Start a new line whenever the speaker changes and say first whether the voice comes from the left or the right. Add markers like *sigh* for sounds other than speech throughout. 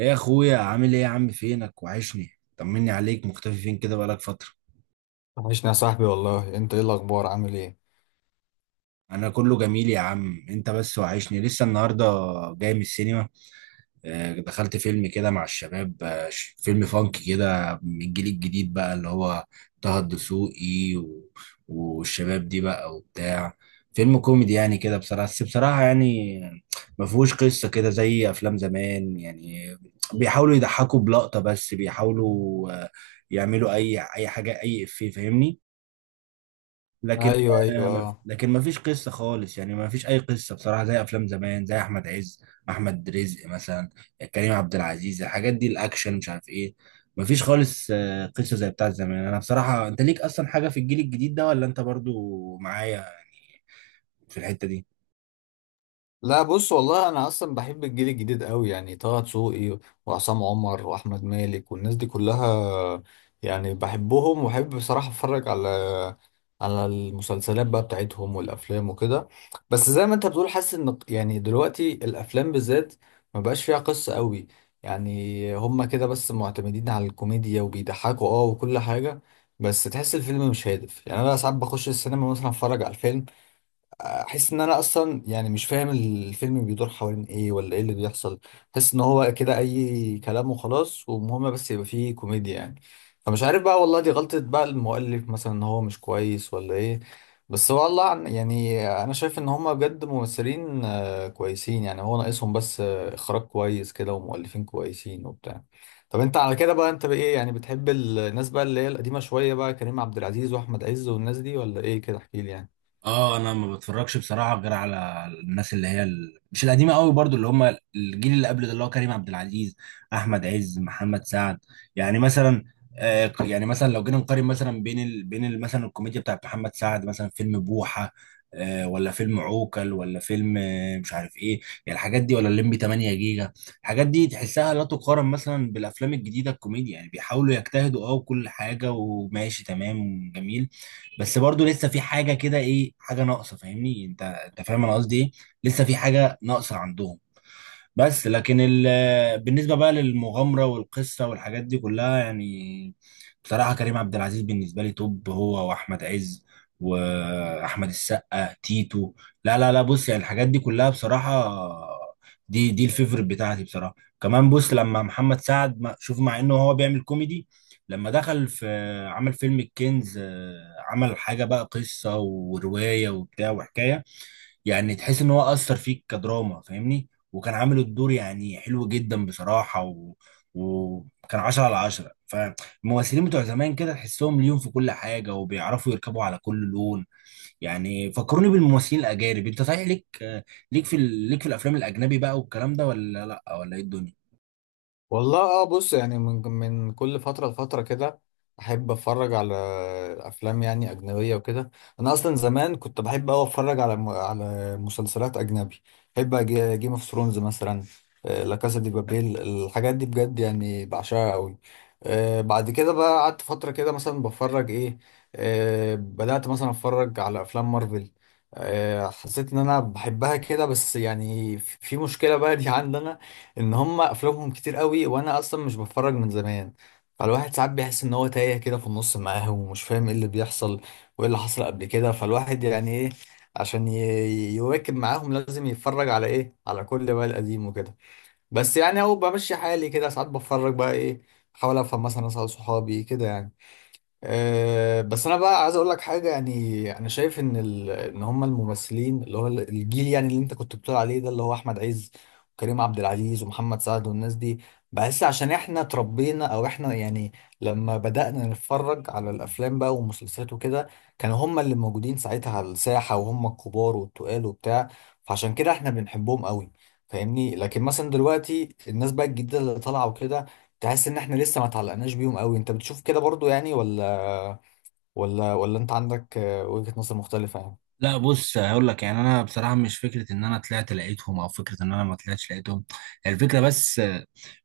right: ايه يا اخويا عامل ايه؟ يا عم فينك؟ وحشني، طمني عليك. مختفي فين كده؟ بقالك فترة.
left: وحشني يا صاحبي والله. انت ايه الاخبار؟ عامل ايه؟
right: انا كله جميل يا عم، انت بس وحشني. لسه النهاردة جاي من السينما. دخلت فيلم كده مع الشباب، فيلم فانك كده من الجيل الجديد بقى، اللي هو طه الدسوقي والشباب دي بقى وبتاع. فيلم كوميدي يعني كده، بصراحة يعني ما فيهوش قصة كده زي أفلام زمان يعني. بيحاولوا يضحكوا بلقطة، بس بيحاولوا يعملوا أي حاجة، أي إفيه، فاهمني؟ لكن
left: ايوه ايوه اه.
right: لكن ما فيش قصه خالص يعني، ما فيش اي قصه بصراحه زي افلام زمان، زي احمد عز، احمد رزق مثلا، كريم عبد العزيز. الحاجات دي الاكشن مش عارف ايه، ما فيش خالص قصه زي بتاعت زمان. انا بصراحه، انت ليك اصلا حاجه في الجيل الجديد ده، ولا انت برضو معايا يعني في الحته دي؟
left: لا بص والله انا اصلا بحب الجيل الجديد قوي، يعني طه دسوقي وعصام عمر واحمد مالك والناس دي كلها، يعني بحبهم وبحب بصراحه اتفرج على المسلسلات بقى بتاعتهم والافلام وكده. بس زي ما انت بتقول حاسس ان يعني دلوقتي الافلام بالذات ما بقاش فيها قصه قوي، يعني هما كده بس معتمدين على الكوميديا وبيضحكوا اه وكل حاجه. بس تحس الفيلم مش هادف، يعني انا ساعات بخش السينما مثلا اتفرج على الفيلم، احس ان انا اصلا يعني مش فاهم الفيلم بيدور حوالين ايه ولا ايه اللي بيحصل. احس ان هو كده اي كلام وخلاص، ومهم بس يبقى فيه كوميديا يعني. فمش عارف بقى والله، دي غلطة بقى المؤلف مثلا ان هو مش كويس ولا ايه؟ بس والله يعني انا شايف ان هما بجد ممثلين كويسين، يعني هو ناقصهم بس اخراج كويس كده ومؤلفين كويسين وبتاع. طب انت على كده بقى انت بايه؟ يعني بتحب الناس بقى اللي هي القديمة شوية بقى، كريم عبد العزيز واحمد عز والناس دي، ولا ايه كده؟ احكيلي يعني.
right: اه انا ما بتفرجش بصراحه غير على الناس اللي هي ال... مش القديمه قوي، برضو اللي هم الجيل اللي قبل ده، اللي هو كريم عبد العزيز، احمد عز، محمد سعد. يعني مثلا، يعني مثلا لو جينا نقارن مثلا بين ال... مثلا الكوميديا بتاعت محمد سعد، مثلا فيلم بوحه، آه، ولا فيلم عوكل، ولا فيلم آه مش عارف ايه، يعني الحاجات دي، ولا الليمبي 8 جيجا. الحاجات دي تحسها لا تقارن مثلا بالافلام الجديده. الكوميديا يعني بيحاولوا يجتهدوا اه، وكل حاجه وماشي تمام وجميل، بس برضو لسه في حاجه كده، ايه حاجه ناقصه، فاهمني انت؟ انت فاهم انا قصدي ايه، لسه في حاجه ناقصه عندهم. بس لكن ال... بالنسبة بقى للمغامرة والقصة والحاجات دي كلها يعني، بصراحة كريم عبد العزيز بالنسبة لي توب، هو وأحمد عز وأحمد السقا تيتو. لا لا لا، بص، يعني الحاجات دي كلها بصراحة، دي الفيفوريت بتاعتي بصراحة. كمان بص، لما محمد سعد شوف، مع إنه هو بيعمل كوميدي، لما دخل في عمل فيلم الكنز، عمل حاجة بقى، قصة ورواية وبتاع وحكاية. يعني تحس ان هو اثر فيك كدراما، فاهمني؟ وكان عامل الدور يعني حلو جدا بصراحه، و... وكان 10 على 10. فالممثلين بتوع زمان كده تحسهم ليهم في كل حاجه، وبيعرفوا يركبوا على كل لون. يعني فكروني بالممثلين الاجانب، انت صحيح ليك ليك في ال... ليك في الافلام الاجنبي بقى والكلام ده، ولا لا، ولا ايه الدنيا؟
left: والله اه. بص يعني من كل فترة لفترة كده أحب أتفرج على أفلام يعني أجنبية وكده. أنا أصلا زمان كنت بحب أوي أتفرج على على مسلسلات أجنبي. بحب جيم اوف ثرونز مثلا، لا كاسا دي بابيل، الحاجات دي بجد يعني بعشقها أوي. بعد كده بقى قعدت فترة كده مثلا بتفرج إيه، بدأت مثلا أتفرج على أفلام مارفل. حسيت إن أنا بحبها كده، بس يعني في مشكلة بقى دي *laughs* عندنا، ان هم افلامهم كتير قوي وانا اصلا مش بتفرج من زمان. فالواحد ساعات بيحس ان هو تايه كده في النص معاهم ومش فاهم ايه اللي بيحصل وايه اللي حصل قبل كده. فالواحد يعني ايه، عشان يواكب معاهم لازم يتفرج على ايه، على كل بقى القديم وكده. بس يعني هو بمشي حالي كده، ساعات بتفرج بقى ايه، احاول افهم مثلا اسال صحابي كده يعني. أه بس انا بقى عايز اقول لك حاجه، يعني انا شايف ان ان هم الممثلين اللي هو الجيل يعني اللي انت كنت بتقول عليه ده، اللي هو احمد عز وكريم عبد العزيز ومحمد سعد والناس دي، بحس عشان احنا اتربينا او احنا يعني لما بدأنا نتفرج على الافلام بقى والمسلسلات وكده، كانوا هم اللي موجودين ساعتها على الساحه، وهم الكبار والتقال وبتاع، فعشان كده احنا بنحبهم قوي، فاهمني؟ لكن مثلا دلوقتي الناس بقى الجديده اللي طالعه وكده، تحس ان احنا لسه ما اتعلقناش بيهم قوي. انت بتشوف كده برضو يعني؟ ولا ولا انت عندك وجهة نظر مختلفة يعني؟
right: لا بص، هقول لك يعني، انا بصراحه مش فكره ان انا طلعت لقيتهم او فكره ان انا ما طلعتش لقيتهم، هي الفكره بس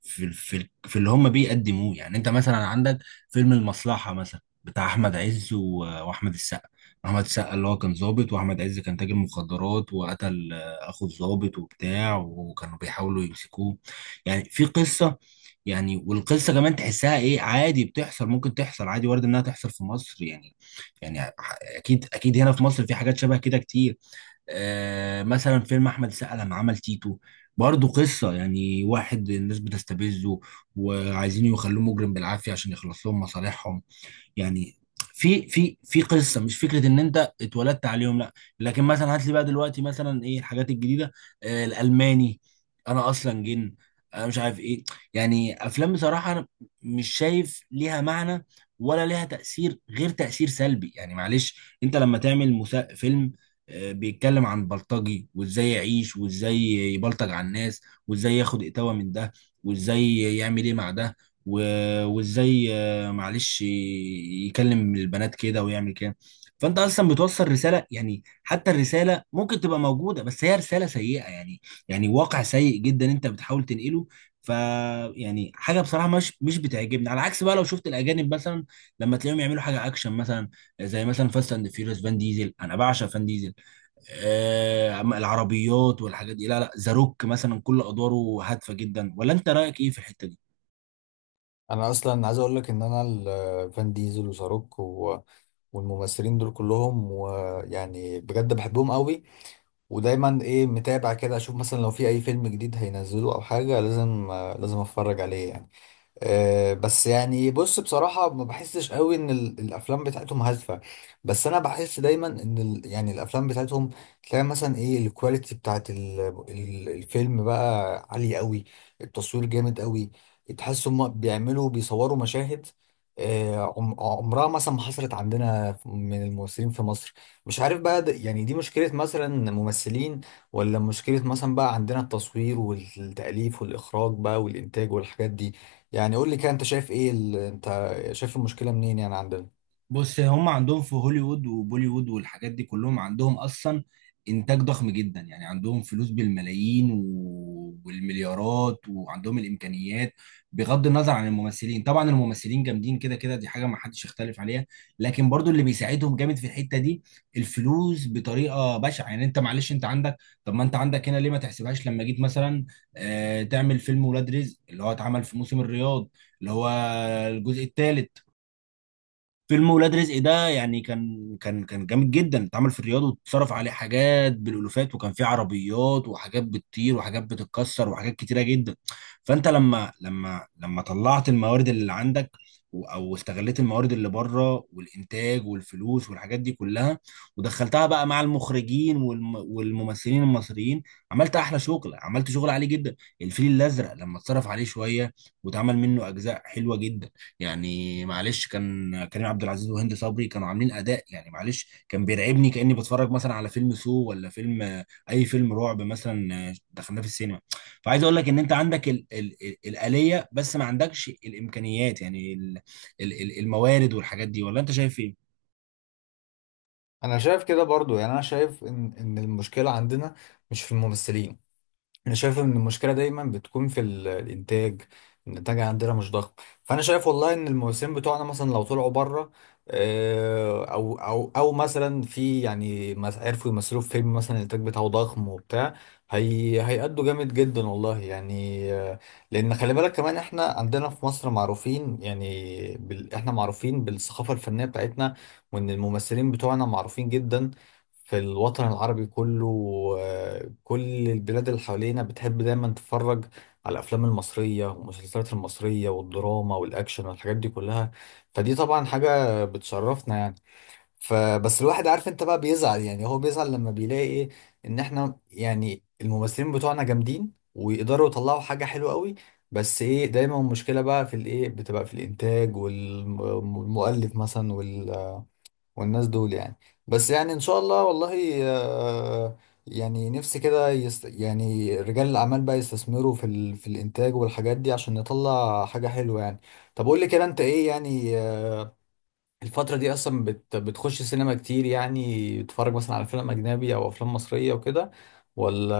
right: في اللي هم بيقدموه. يعني انت مثلا عندك فيلم المصلحه مثلا بتاع احمد عز واحمد السقا. احمد السقا اللي هو كان ضابط، واحمد عز كان تاجر مخدرات وقتل اخو الضابط وبتاع، وكانوا بيحاولوا يمسكوه. يعني في قصه، يعني والقصه كمان تحسها ايه، عادي بتحصل، ممكن تحصل عادي، وارد انها تحصل في مصر يعني. يعني اكيد هنا في مصر في حاجات شبه كده كتير. مثلا فيلم احمد السقا لما عمل تيتو، برضه قصه، يعني واحد الناس بتستفزه وعايزين يخلوه مجرم بالعافيه عشان يخلص لهم مصالحهم. يعني في قصه، مش فكره ان انت اتولدت عليهم، لا. لكن مثلا هات لي بقى دلوقتي، مثلا ايه الحاجات الجديده؟ آه الالماني، انا اصلا جن، انا مش عارف ايه، يعني افلام بصراحه انا مش شايف ليها معنى ولا ليها تاثير غير تاثير سلبي. يعني معلش، انت لما تعمل فيلم بيتكلم عن بلطجي، وازاي يعيش، وازاي يبلطج على الناس، وازاي ياخد اتاوة من ده، وازاي يعمل ايه مع ده، وازاي معلش يكلم البنات كده ويعمل كده، فانت اصلا بتوصل رساله يعني. حتى الرساله ممكن تبقى موجوده، بس هي رساله سيئه يعني، يعني واقع سيء جدا انت بتحاول تنقله. ف، يعني حاجه بصراحه مش بتعجبني. على عكس بقى لو شفت الاجانب مثلا، لما تلاقيهم يعملوا حاجه اكشن مثلا، زي مثلا فاست اند فيوريوس، فان ديزل. انا بعشق فان ديزل، آه العربيات والحاجات دي، لا لا، ذا روك مثلا كل ادواره هادفه جدا، ولا انت رايك ايه في الحته دي؟
left: انا اصلا عايز اقول لك ان انا فان ديزل وشاروك و... والممثلين دول كلهم، ويعني بجد بحبهم قوي ودايما ايه متابع كده، اشوف مثلا لو في اي فيلم جديد هينزله او حاجة لازم لازم اتفرج عليه يعني. بس يعني بص بصراحة ما بحسش قوي ان الافلام بتاعتهم هادفة. بس انا بحس دايما ان يعني الافلام بتاعتهم، تلاقي مثلا ايه الكواليتي بتاعت الفيلم بقى عالية قوي، التصوير جامد قوي، تحس هم بيعملوا بيصوروا مشاهد عمرها مثلا ما حصلت عندنا من الممثلين في مصر. مش عارف بقى ده يعني، دي مشكلة مثلا ممثلين، ولا مشكلة مثلا بقى عندنا التصوير والتأليف والإخراج بقى والإنتاج والحاجات دي؟ يعني قول لي كده انت شايف ايه ال... انت شايف المشكله منين يعني عندنا؟
right: بص، هم عندهم في هوليوود وبوليوود والحاجات دي كلهم، عندهم اصلا انتاج ضخم جدا، يعني عندهم فلوس بالملايين والمليارات، وعندهم الامكانيات، بغض النظر عن الممثلين. طبعا الممثلين جامدين كده كده، دي حاجه ما حدش يختلف عليها، لكن برضو اللي بيساعدهم جامد في الحته دي الفلوس، بطريقه بشعه يعني. انت معلش انت عندك، طب ما انت عندك هنا ليه؟ ما تحسبهاش، لما جيت مثلا تعمل فيلم ولاد رزق اللي هو اتعمل في موسم الرياض، اللي هو الجزء الثالث. فيلم ولاد رزق ده يعني كان جامد جدا، اتعمل في الرياض، واتصرف عليه حاجات بالالوفات، وكان فيه عربيات وحاجات بتطير وحاجات بتتكسر وحاجات كتيره جدا. فانت لما طلعت الموارد اللي عندك، او استغليت الموارد اللي بره، والانتاج والفلوس والحاجات دي كلها، ودخلتها بقى مع المخرجين والممثلين المصريين، عملت احلى شغل، عملت شغل عالي جدا. الفيل الازرق لما اتصرف عليه شويه، واتعمل منه اجزاء حلوه جدا، يعني معلش كان كريم عبد العزيز وهند صبري كانوا عاملين اداء، يعني معلش كان بيرعبني، كاني بتفرج مثلا على فيلم سو، ولا فيلم آه، اي فيلم رعب مثلا دخلناه في السينما. فعايز اقول لك ان انت عندك ال الآلية، بس ما عندكش الامكانيات يعني ال الموارد والحاجات دي، ولا انت شايف ايه؟
left: انا شايف كده برضو، يعني انا شايف ان المشكله عندنا مش في الممثلين، انا شايف ان المشكله دايما بتكون في الانتاج. الانتاج عندنا مش ضخم. فانا شايف والله ان الموسمين بتوعنا مثلا لو طلعوا بره، او مثلا في يعني عرفوا يمثلوا في فيلم مثلا الانتاج بتاعه ضخم وبتاع، هي هيأدوا جامد جدا والله يعني. لان خلي بالك كمان احنا عندنا في مصر معروفين يعني بال... احنا معروفين بالثقافه الفنيه بتاعتنا، وان الممثلين بتوعنا معروفين جدا في الوطن العربي كله. كل البلاد اللي حوالينا بتحب دايما تتفرج على الافلام المصريه والمسلسلات المصريه والدراما والاكشن والحاجات دي كلها، فدي طبعا حاجه بتشرفنا يعني. فبس الواحد عارف، انت بقى بيزعل يعني، هو بيزعل لما بيلاقي ايه، ان احنا يعني الممثلين بتوعنا جامدين ويقدروا يطلعوا حاجه حلوه قوي، بس ايه دايما المشكله بقى في الايه، بتبقى في الانتاج والمؤلف مثلا والناس دول يعني. بس يعني ان شاء الله والله يعني نفسي كده يعني رجال الاعمال بقى يستثمروا في ال... في الانتاج والحاجات دي عشان نطلع حاجة حلوة يعني. طب قول لي كده انت ايه يعني، الفترة دي اصلا بتخش سينما كتير؟ يعني بتتفرج مثلا على فيلم اجنبي او افلام مصرية وكده، ولا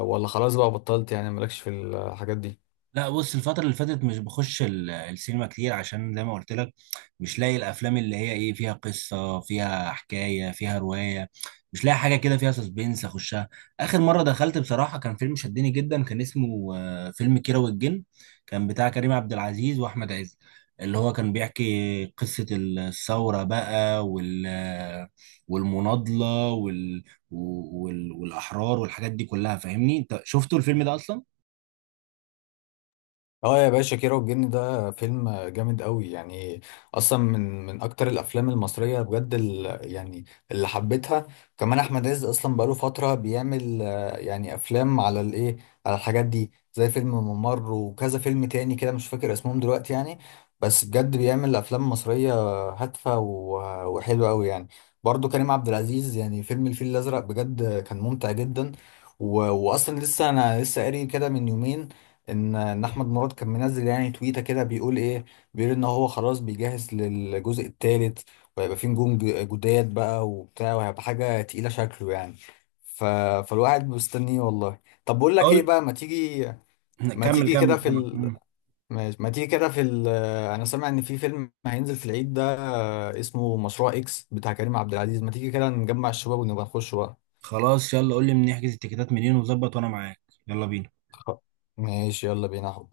left: خلاص بقى بطلت يعني مالكش في الحاجات دي؟
right: لا بص، الفترة اللي فاتت مش بخش السينما كتير، عشان زي ما قلت لك مش لاقي الأفلام اللي هي إيه، فيها قصة، فيها حكاية، فيها رواية. مش لاقي حاجة كده فيها سسبنس أخشها. آخر مرة دخلت بصراحة كان فيلم شدني جدا، كان اسمه فيلم كيرة والجن، كان بتاع كريم عبد العزيز وأحمد عز، اللي هو كان بيحكي قصة الثورة بقى، والمناضلة والأحرار والحاجات دي كلها. فاهمني؟ أنت شفتوا الفيلم ده أصلا؟
left: اه يا باشا، كيرة والجن ده فيلم جامد قوي يعني، اصلا من اكتر الافلام المصريه بجد ال- يعني اللي حبيتها. كمان احمد عز اصلا بقاله فتره بيعمل يعني افلام على الايه، على الحاجات دي، زي فيلم ممر وكذا فيلم تاني كده مش فاكر اسمهم دلوقتي يعني. بس بجد بيعمل افلام مصريه هادفه وحلوه قوي يعني. برضو كريم عبد العزيز يعني فيلم الفيل الازرق بجد كان ممتع جدا. و... واصلا لسه انا لسه قاري كده من يومين ان احمد مراد كان منزل يعني تويته كده بيقول ايه، بيقول ان هو خلاص بيجهز للجزء الثالث، وهيبقى فيه نجوم جداد بقى وبتاع، وهيبقى حاجه تقيله شكله يعني. ف... فالواحد مستنيه والله. طب بقول لك ايه بقى، ما تيجي، ما
right: كمل كمل
left: تيجي كده في
right: كمل.
left: ال...
right: مم.
left: ما تيجي كده في ال... انا سامع ان في فيلم هينزل في العيد ده اسمه مشروع اكس بتاع كريم عبد العزيز، ما تيجي كده نجمع الشباب ونبقى نخش بقى؟
right: خلاص، يلا قول لي نحجز التيكيتات منين وظبط، وانا معاك. يلا بينا.
left: خ- ماشي يلا بينا.